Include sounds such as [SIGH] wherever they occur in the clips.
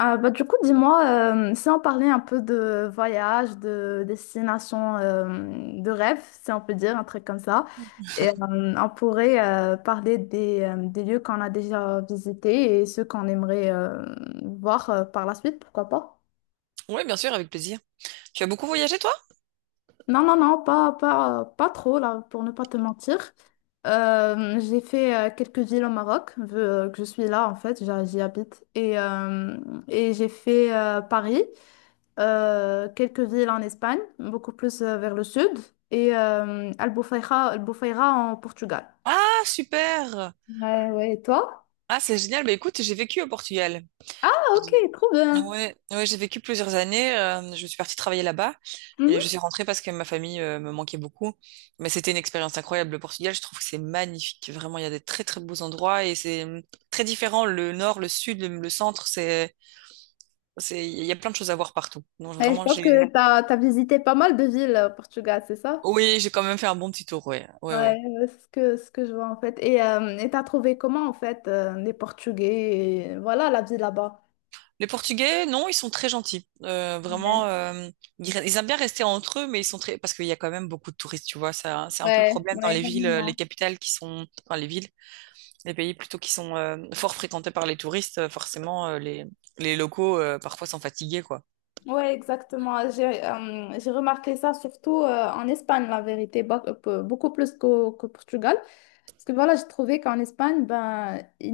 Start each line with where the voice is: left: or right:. left: Ah, bah, du coup, dis-moi, si on parlait un peu de voyage, de destination de rêve, si on peut dire, un truc comme ça, et on pourrait parler des lieux qu'on a déjà visités et ceux qu'on aimerait voir par la suite, pourquoi pas?
right: Oui, bien sûr, avec plaisir. Tu as beaucoup voyagé, toi?
left: Non, non, non, pas trop, là, pour ne pas te mentir. J'ai fait quelques villes au Maroc, vu que je suis là en fait, j'y habite. Et j'ai fait Paris. Quelques villes en Espagne, beaucoup plus vers le sud, et Albufeira, Albufeira en Portugal.
right: Ah, super!
left: Ouais, ouais, et toi?
right: Ah, c'est génial. Bah, écoute, j'ai vécu au Portugal.
left: Ah, ok,
right: J'ai-
left: trop bien.
right: Ouais, ouais, j'ai vécu plusieurs années. Je suis partie travailler là-bas et je suis
left: Mhm.
right: rentrée parce que ma famille me manquait beaucoup. Mais c'était une expérience incroyable. Le Portugal, je trouve que c'est magnifique. Vraiment, il y a des très très beaux endroits et c'est très différent. Le nord, le sud, le centre, il y a plein de choses à voir partout. Donc
left: Ouais, je
right: vraiment,
left: pense
right: j'ai,
left: que t'as visité pas mal de villes au Portugal, c'est ça?
right: oui, j'ai quand même fait un bon petit tour. Ouais, ouais, ouais.
left: Ouais, c'est ce que je vois en fait. Et t'as trouvé comment en fait les Portugais, et voilà la vie là-bas.
right: Les Portugais, non, ils sont très gentils.
left: Ouais,
right: Vraiment, ils aiment bien rester entre eux, mais ils sont très. Parce qu'il y a quand même beaucoup de touristes, tu vois. Ça, c'est un peu le
left: ouais,
right: problème dans
left: ouais,
right: les villes, les
left: énormément.
right: capitales qui sont. Enfin, les villes, les pays plutôt qui sont fort fréquentés par les touristes. Forcément, les locaux, parfois, sont fatigués, quoi.
left: Ouais, exactement. J'ai remarqué ça surtout en Espagne, la vérité, beaucoup plus qu'au Portugal. Parce que voilà, j'ai trouvé qu'en Espagne, ben, ils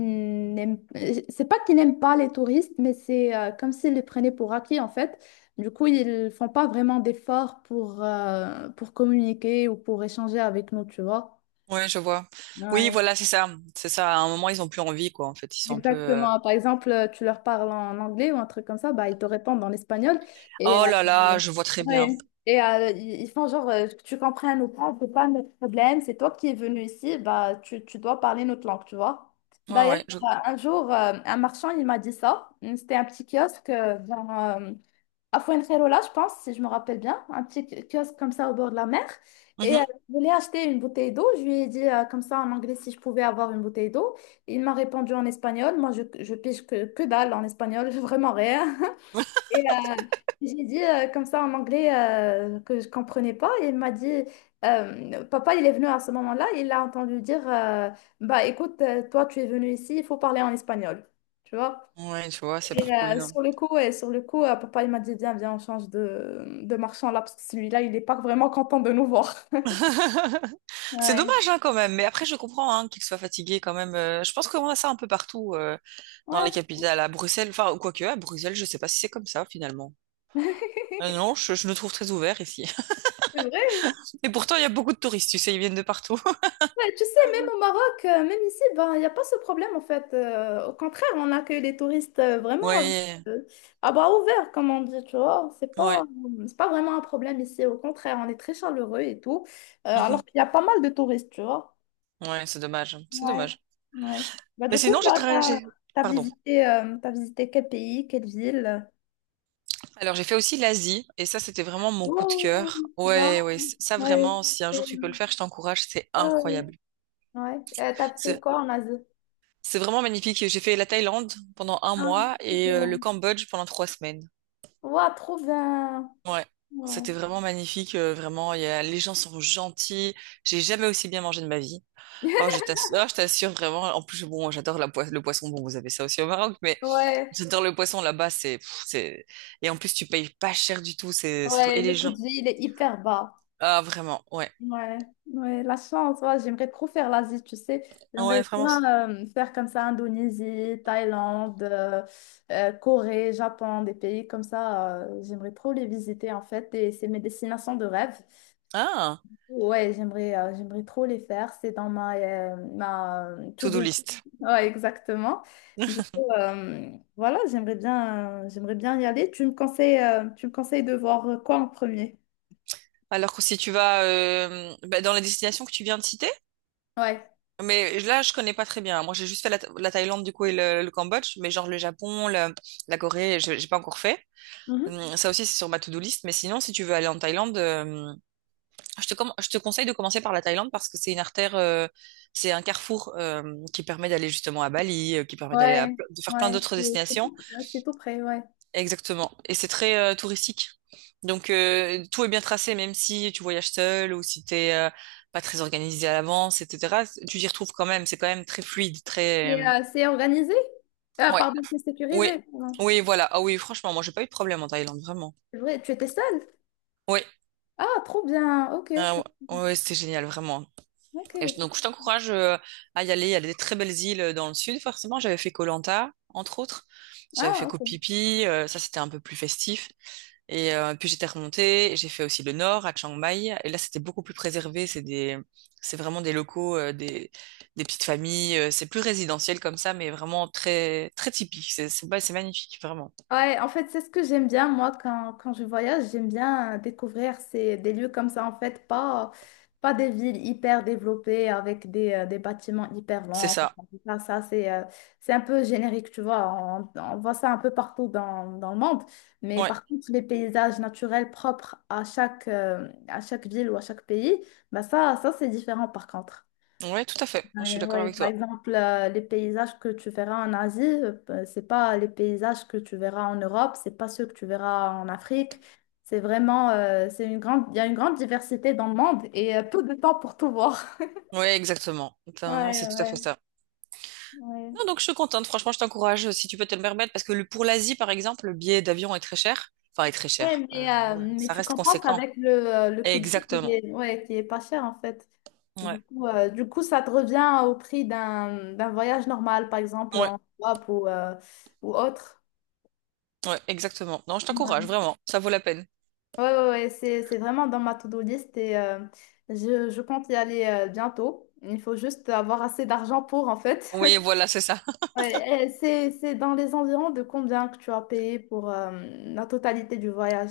left: c'est pas qu'ils n'aiment pas les touristes, mais c'est comme s'ils les prenaient pour acquis, en fait. Du coup, ils font pas vraiment d'efforts pour communiquer ou pour échanger avec nous, tu vois.
right: Ouais, je vois. Oui,
left: Ouais.
right: voilà, c'est ça. C'est ça. À un moment, ils ont plus envie, quoi, en fait. Ils sont un peu.
left: Exactement. Par exemple, tu leur parles en anglais ou un truc comme ça, bah, ils te répondent en espagnol.
right: Oh
left: Et, euh,
right: là là, je vois très bien.
left: ouais. Et ils font genre, que tu comprennes ou pas, c'est pas notre problème, c'est toi qui es venu ici, bah, tu dois parler notre langue, tu vois.
right: Ouais,
left: D'ailleurs,
right: ouais.
left: un jour, un marchand, il m'a dit ça. C'était un petit kiosque euh, à Fuengirola, je pense, si je me rappelle bien, un petit kiosque comme ça au bord de la mer. Et
right: Mhm.
left: je voulais acheter une bouteille d'eau. Je lui ai dit comme ça en anglais si je pouvais avoir une bouteille d'eau. Il m'a répondu en espagnol. Moi, je pige que dalle en espagnol, [LAUGHS] vraiment rien.
right: [LAUGHS]
left: Et j'ai dit comme ça en anglais que je comprenais pas. Et il m'a dit, papa, il est venu à ce moment-là. Il a entendu dire, bah écoute, toi, tu es venu ici, il faut parler en espagnol. Tu vois?
right: Ouais, tu vois, c'est pas
left: Et
right: cool. Non.
left: sur le coup papa il m'a dit, viens, viens, on change de marchand là, parce que celui-là, il n'est pas vraiment content de nous voir.
right: [LAUGHS] C'est
left: Ouais.
right: dommage hein, quand même, mais après je comprends hein, qu'il soit fatigué quand même. Je pense qu'on a ça un peu partout dans
left: Ouais,
right: les
left: je comprends.
right: capitales, à Bruxelles, enfin quoique à Bruxelles, je sais pas si c'est comme ça finalement.
left: [LAUGHS]
right: Non, je le trouve très ouvert ici.
left: C'est vrai.
right: [LAUGHS] Et pourtant il y a beaucoup de touristes, tu sais, ils viennent de partout. [LAUGHS]
left: Ouais, tu sais, même au Maroc, même ici, ben, il n'y a pas ce problème en fait. Au contraire, on accueille les touristes vraiment avec,
right: Ouais,
left: euh, à bras ouverts, comme on dit, tu vois.
right: ouais,
left: C'est pas vraiment un problème ici. Au contraire, on est très chaleureux et tout. Alors
right: mhm.
left: qu'il y a pas mal de touristes, tu vois.
right: Ouais, c'est dommage, c'est
left: Ouais,
right: dommage.
left: ouais. Bah,
right: Mais
left: du coup,
right: sinon pardon.
left: t'as visité quel pays, quelle ville?
right: Alors j'ai fait aussi l'Asie et ça c'était vraiment mon coup de
left: Oh,
right: cœur.
left: wow,
right: Ouais, ouais, ça
left: ouais.
right: vraiment, si un jour
left: c'est-
right: tu peux le faire, je t'encourage, c'est
left: Ouais, ouais.
right: incroyable.
left: Ouais. T'as fait quoi en Asie?
right: C'est vraiment magnifique. J'ai fait la Thaïlande pendant un
left: Ah,
right: mois
left: trop
right: et le
left: bien.
right: Cambodge pendant 3 semaines.
left: Wow, trop bien.
right: Ouais,
left: Ouais.
right: c'était vraiment magnifique. Vraiment, les gens sont gentils. J'ai jamais aussi bien mangé de ma vie. Oh,
left: [LAUGHS]
right: je t'assure vraiment. En plus, bon, j'adore la le poisson. Bon, vous avez ça aussi au Maroc, mais
left: Ouais,
right: j'adore le poisson là-bas. C'est, et en plus, tu payes pas cher du tout. C'est, c'est trop-
left: ouais,
right: et
left: le
right: les
left: coût
right: gens.
left: de vie, il est hyper bas.
right: Ah, vraiment, ouais.
left: Ouais, ouais, la chance, ouais, j'aimerais trop faire l'Asie, tu sais.
right: Ah ouais,
left: J'aimerais
right: vraiment.
left: bien faire comme ça Indonésie, Thaïlande, Corée, Japon, des pays comme ça. J'aimerais trop les visiter en fait et c'est mes destinations de rêve.
right: Ah,
left: Ouais, j'aimerais trop les faire. C'est dans ma to-do
right: to-do
left: list.
right: list.
left: Ouais, exactement. Du
right: [LAUGHS]
left: coup, voilà, j'aimerais bien y aller. Tu me conseilles de voir quoi en premier?
right: Alors que si tu vas bah, dans la destination que tu viens de citer.
left: Ouais.
right: Mais là, je connais pas très bien. Moi, j'ai juste fait la Thaïlande, du coup, et le Cambodge. Mais genre le Japon, la Corée, j'ai pas encore fait. Ça aussi, c'est sur ma to-do list. Mais sinon, si tu veux aller en Thaïlande, je te conseille de commencer par la Thaïlande parce que c'est une artère, c'est un carrefour qui permet d'aller justement à Bali, qui permet d'aller
left: Ouais,
right: de faire plein
left: ouais,
right: d'autres
left: c'est
right: destinations.
left: c'est tout près, ouais.
right: Exactement. Et c'est très touristique. Donc tout est bien tracé, même si tu voyages seul ou si t'es pas très organisé à l'avance, etc. Tu t'y retrouves quand même. C'est quand même très fluide, très.
left: Et, c'est organisé? Ah,
right: Ouais.
left: pardon, c'est
right: Oui.
left: sécurisé. Pardon.
right: Oui, voilà. Ah oui, franchement, moi j'ai pas eu de problème en Thaïlande, vraiment.
left: C'est vrai, tu étais seule?
right: Oui.
left: Ah, trop bien. Ok,
right: Ah
left: ok,
right: ouais, ouais, c'était génial, vraiment.
left: ok.
right: Et donc je t'encourage à y aller. Il y a des très belles îles dans le sud, forcément. J'avais fait Koh Lanta, entre autres. J'avais fait
left: Ah,
right: Koh
left: ok.
right: Phi Phi. Ça, c'était un peu plus festif. Et puis j'étais remontée, et j'ai fait aussi le nord à Chiang Mai. Et là, c'était beaucoup plus préservé. C'est vraiment des locaux, des petites familles. C'est plus résidentiel comme ça, mais vraiment très, très typique. Bah, c'est magnifique, vraiment.
left: Ouais, en fait, c'est ce que j'aime bien, moi, quand je voyage, j'aime bien découvrir ces, des lieux comme ça, en fait, pas des villes hyper développées avec des bâtiments hyper
right: C'est
left: longs.
right: ça.
left: Ça c'est un peu générique, tu vois, on voit ça un peu partout dans le monde, mais
right: Ouais,
left: par contre, les paysages naturels propres à à chaque ville ou à chaque pays, ça c'est différent par contre.
right: ouais, tout à fait. Je suis
left: Ouais,
right: d'accord
left: ouais.
right: avec
left: Par
right: toi.
left: exemple, les paysages que tu verras en Asie, c'est pas les paysages que tu verras en Europe, c'est pas ceux que tu verras en Afrique. C'est vraiment, il y a une grande diversité dans le monde et peu de temps pour tout voir. [LAUGHS]
right: Ouais, exactement.
left: Ouais,
right: Non, c'est tout à fait
left: ouais,
right: ça.
left: ouais.
right: Non, donc je suis contente. Franchement, je t'encourage si tu peux te le permettre, parce que pour l'Asie, par exemple, le billet d'avion est très cher. Enfin, est très
left: Ouais,
right: cher. Euh, ouais,
left: mais
right: ça
left: tu
right: reste
left: compenses
right: conséquent.
left: avec le coût de vie qui
right: Exactement.
left: est, ouais, qui est pas cher en fait.
right: Ouais.
left: Du coup, ça te revient au prix d'un voyage normal, par exemple
right: Ouais.
left: en Europe ou autre.
right: Ouais, exactement. Non, je t'encourage, vraiment. Ça vaut la peine.
left: Ouais, ouais, ouais, c'est vraiment dans ma to-do list et je compte y aller bientôt. Il faut juste avoir assez d'argent pour, en fait.
right: Oui,
left: [LAUGHS]
right: voilà, c'est ça. [LAUGHS]
left: Ouais, et c'est dans les environs de combien que tu as payé pour la totalité du voyage?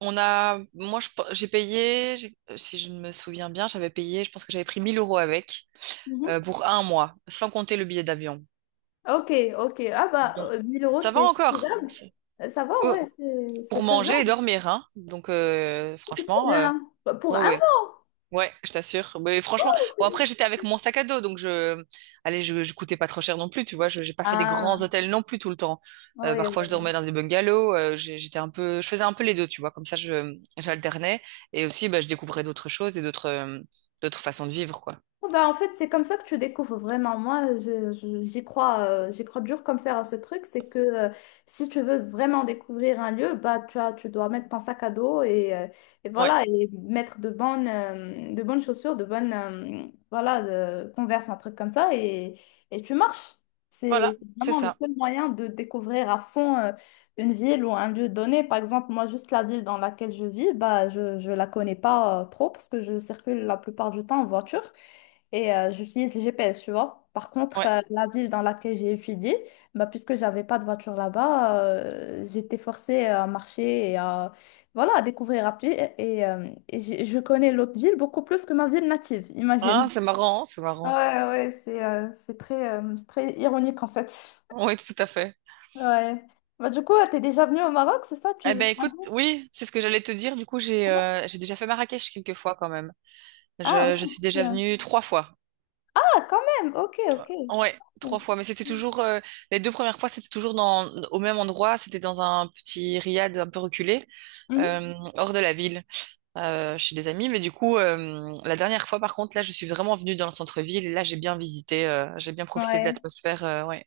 right: Moi, j'ai payé, si je ne me souviens bien, j'avais payé, je pense que j'avais pris 1 000 € avec,
left: Mhm.
right: pour un mois, sans compter le billet d'avion.
left: Ok, ok. Ah bah,
right: Donc,
left: 1000 euros,
right: ça va
left: c'est
right: encore.
left: faisable.
right: C'est-
left: Ça va,
right: ouais,
left: ouais, c'est
right: pour manger et
left: faisable.
right: dormir, hein. Donc,
left: C'est trop
right: franchement,
left: bien. Bah, pour un
right: ouais, ouais.
left: mois.
right: Ouais, je t'assure. Mais franchement, bon après
left: c'est-
right: j'étais avec mon sac à dos, donc allez, je coûtais pas trop cher non plus, tu vois. J'ai pas fait des grands
left: Ah,
right: hôtels non plus tout le temps. Euh,
left: oui.
right: parfois je dormais dans des bungalows. J'étais un peu, je faisais un peu les deux, tu vois. Comme ça, j'alternais et aussi, bah, je découvrais d'autres choses et d'autres façons de vivre, quoi.
left: Oh, bah, en fait, c'est comme ça que tu découvres vraiment. Moi, j'y crois dur comme fer à ce truc. C'est que si tu veux vraiment découvrir un lieu, bah, tu as, tu dois mettre ton sac à dos et
right: Ouais,
left: voilà, et mettre de bonnes chaussures, de bonnes, voilà, de Converse, un truc comme ça, et tu marches.
right: voilà,
left: C'est
right: c'est
left: vraiment le
right: ça.
left: seul moyen de découvrir à fond une ville ou un lieu donné. Par exemple, moi, juste la ville dans laquelle je vis, bah, je ne la connais pas trop parce que je circule la plupart du temps en voiture et j'utilise le GPS, tu vois. Par contre,
right: Ouais.
left: la ville dans laquelle j'ai étudié, bah, puisque j'avais pas de voiture là-bas, j'étais forcée à marcher et à, voilà, à découvrir à pied. Je connais l'autre ville beaucoup plus que ma ville native, [LAUGHS]
right: Ah,
left: imagine.
right: c'est marrant, hein, c'est
left: Ouais,
right: marrant.
left: ouais, c'est c'est très ironique en fait.
right: Oui, tout à fait.
left: Ouais. Bah, du coup, t'es déjà venu au Maroc, c'est ça? Tu...
right: Eh ben
left: tu m'as
right: écoute,
left: dit
right: oui, c'est ce que j'allais te dire. Du coup, j'ai,
left: non.
right: euh, j'ai déjà fait Marrakech quelques fois quand même.
left: Ah,
right: Je suis
left: ok.
right: déjà venue trois fois.
left: Ah, quand même, ok, ok.
right: Ouais,
left: Ouais,
right: trois fois. Mais c'était toujours les deux premières fois, c'était toujours dans au même endroit. C'était dans un petit riad un peu reculé,
left: mhm.
right: hors de la ville, chez des amis. Mais du coup, la dernière fois, par contre, là, je suis vraiment venue dans le centre-ville. Et là, j'ai bien visité, j'ai bien profité de
left: Ouais.
right: l'atmosphère, ouais,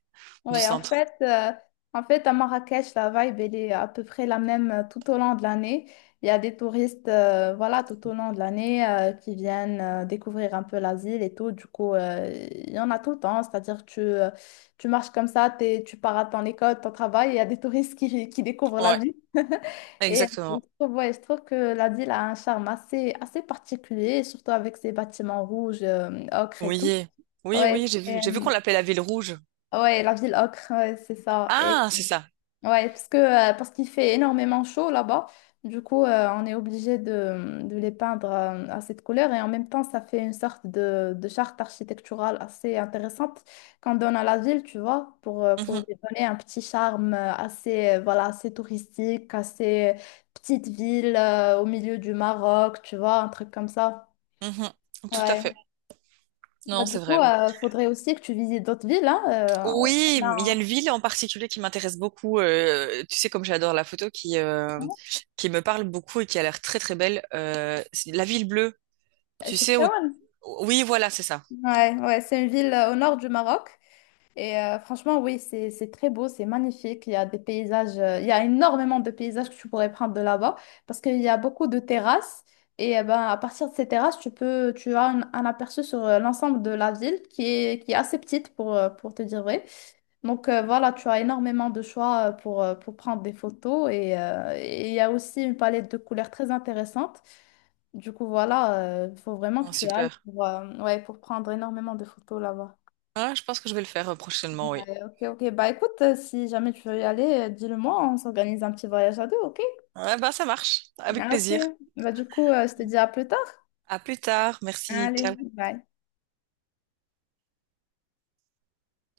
right: du
left: Ouais,
right: centre.
left: en fait, à Marrakech, la vibe, elle est à peu près la même tout au long de l'année. Il y a des touristes, voilà, tout au long de l'année qui viennent découvrir un peu la ville et tout. Du coup, il y en a tout le temps. Tu marches comme ça, tu pars à ton école, ton travail, il y a des touristes qui découvrent la
right: Ouais,
left: ville. Et je
right: exactement.
left: trouve, ouais, je trouve que la ville a un charme assez, assez particulier, surtout avec ses bâtiments rouges, ocre et tout.
right: Oui, oui, oui.
left: Ouais,
right: J'ai vu, j'ai vu qu'on l'appelait la ville rouge.
left: ouais, la ville ocre, ouais, c'est ça.
right: Ah, c'est ça.
left: Ouais, parce que, parce qu'il fait énormément chaud là-bas. Du coup, on est obligé de les peindre à cette couleur et en même temps, ça fait une sorte de charte architecturale assez intéressante qu'on donne à la ville, tu vois, pour
right: Mhm,
left: lui donner un petit charme voilà, assez touristique, assez petite ville au milieu du Maroc, tu vois, un truc comme ça.
right: mhm. Tout à fait.
left: Ouais. Bah,
right: Non,
left: du
right: c'est
left: coup,
right: vrai.
left: il faudrait aussi que tu visites d'autres villes, hein.
right: Oui,
left: On
right: il y a une
left: a...
right: ville en particulier qui m'intéresse beaucoup. Tu sais, comme j'adore la photo, qui me parle beaucoup et qui a l'air très très belle. C'est la ville bleue. Tu sais où?
left: Chefchaouen.
right: Oui, voilà, c'est ça.
left: Ouais, ouais, c'est une ville au nord du Maroc. Et franchement, oui, c'est très beau, c'est magnifique. Il y a des paysages, il y a énormément de paysages que tu pourrais prendre de là-bas parce qu'il y a beaucoup de terrasses. Et ben, à partir de ces terrasses, tu as un aperçu sur l'ensemble de la ville qui est assez petite pour te dire vrai. Donc voilà, tu as énormément de choix pour prendre des photos et il y a aussi une palette de couleurs très intéressante. Du coup, voilà, il faut vraiment que
right: Oh,
left: tu ailles
right: super.
left: pour, ouais, pour prendre énormément de photos là-bas.
right: Ah, je pense que je vais le faire prochainement, oui.
left: Ok, ok. Bah écoute, si jamais tu veux y aller, dis-le-moi, on s'organise un petit voyage à deux, ok?
right: Ah, ben, ça marche. Avec
left: Ah, ok.
right: plaisir.
left: Bah du coup, je te dis à plus tard.
right: À plus tard. Merci. Ciao.
left: Allez, bye.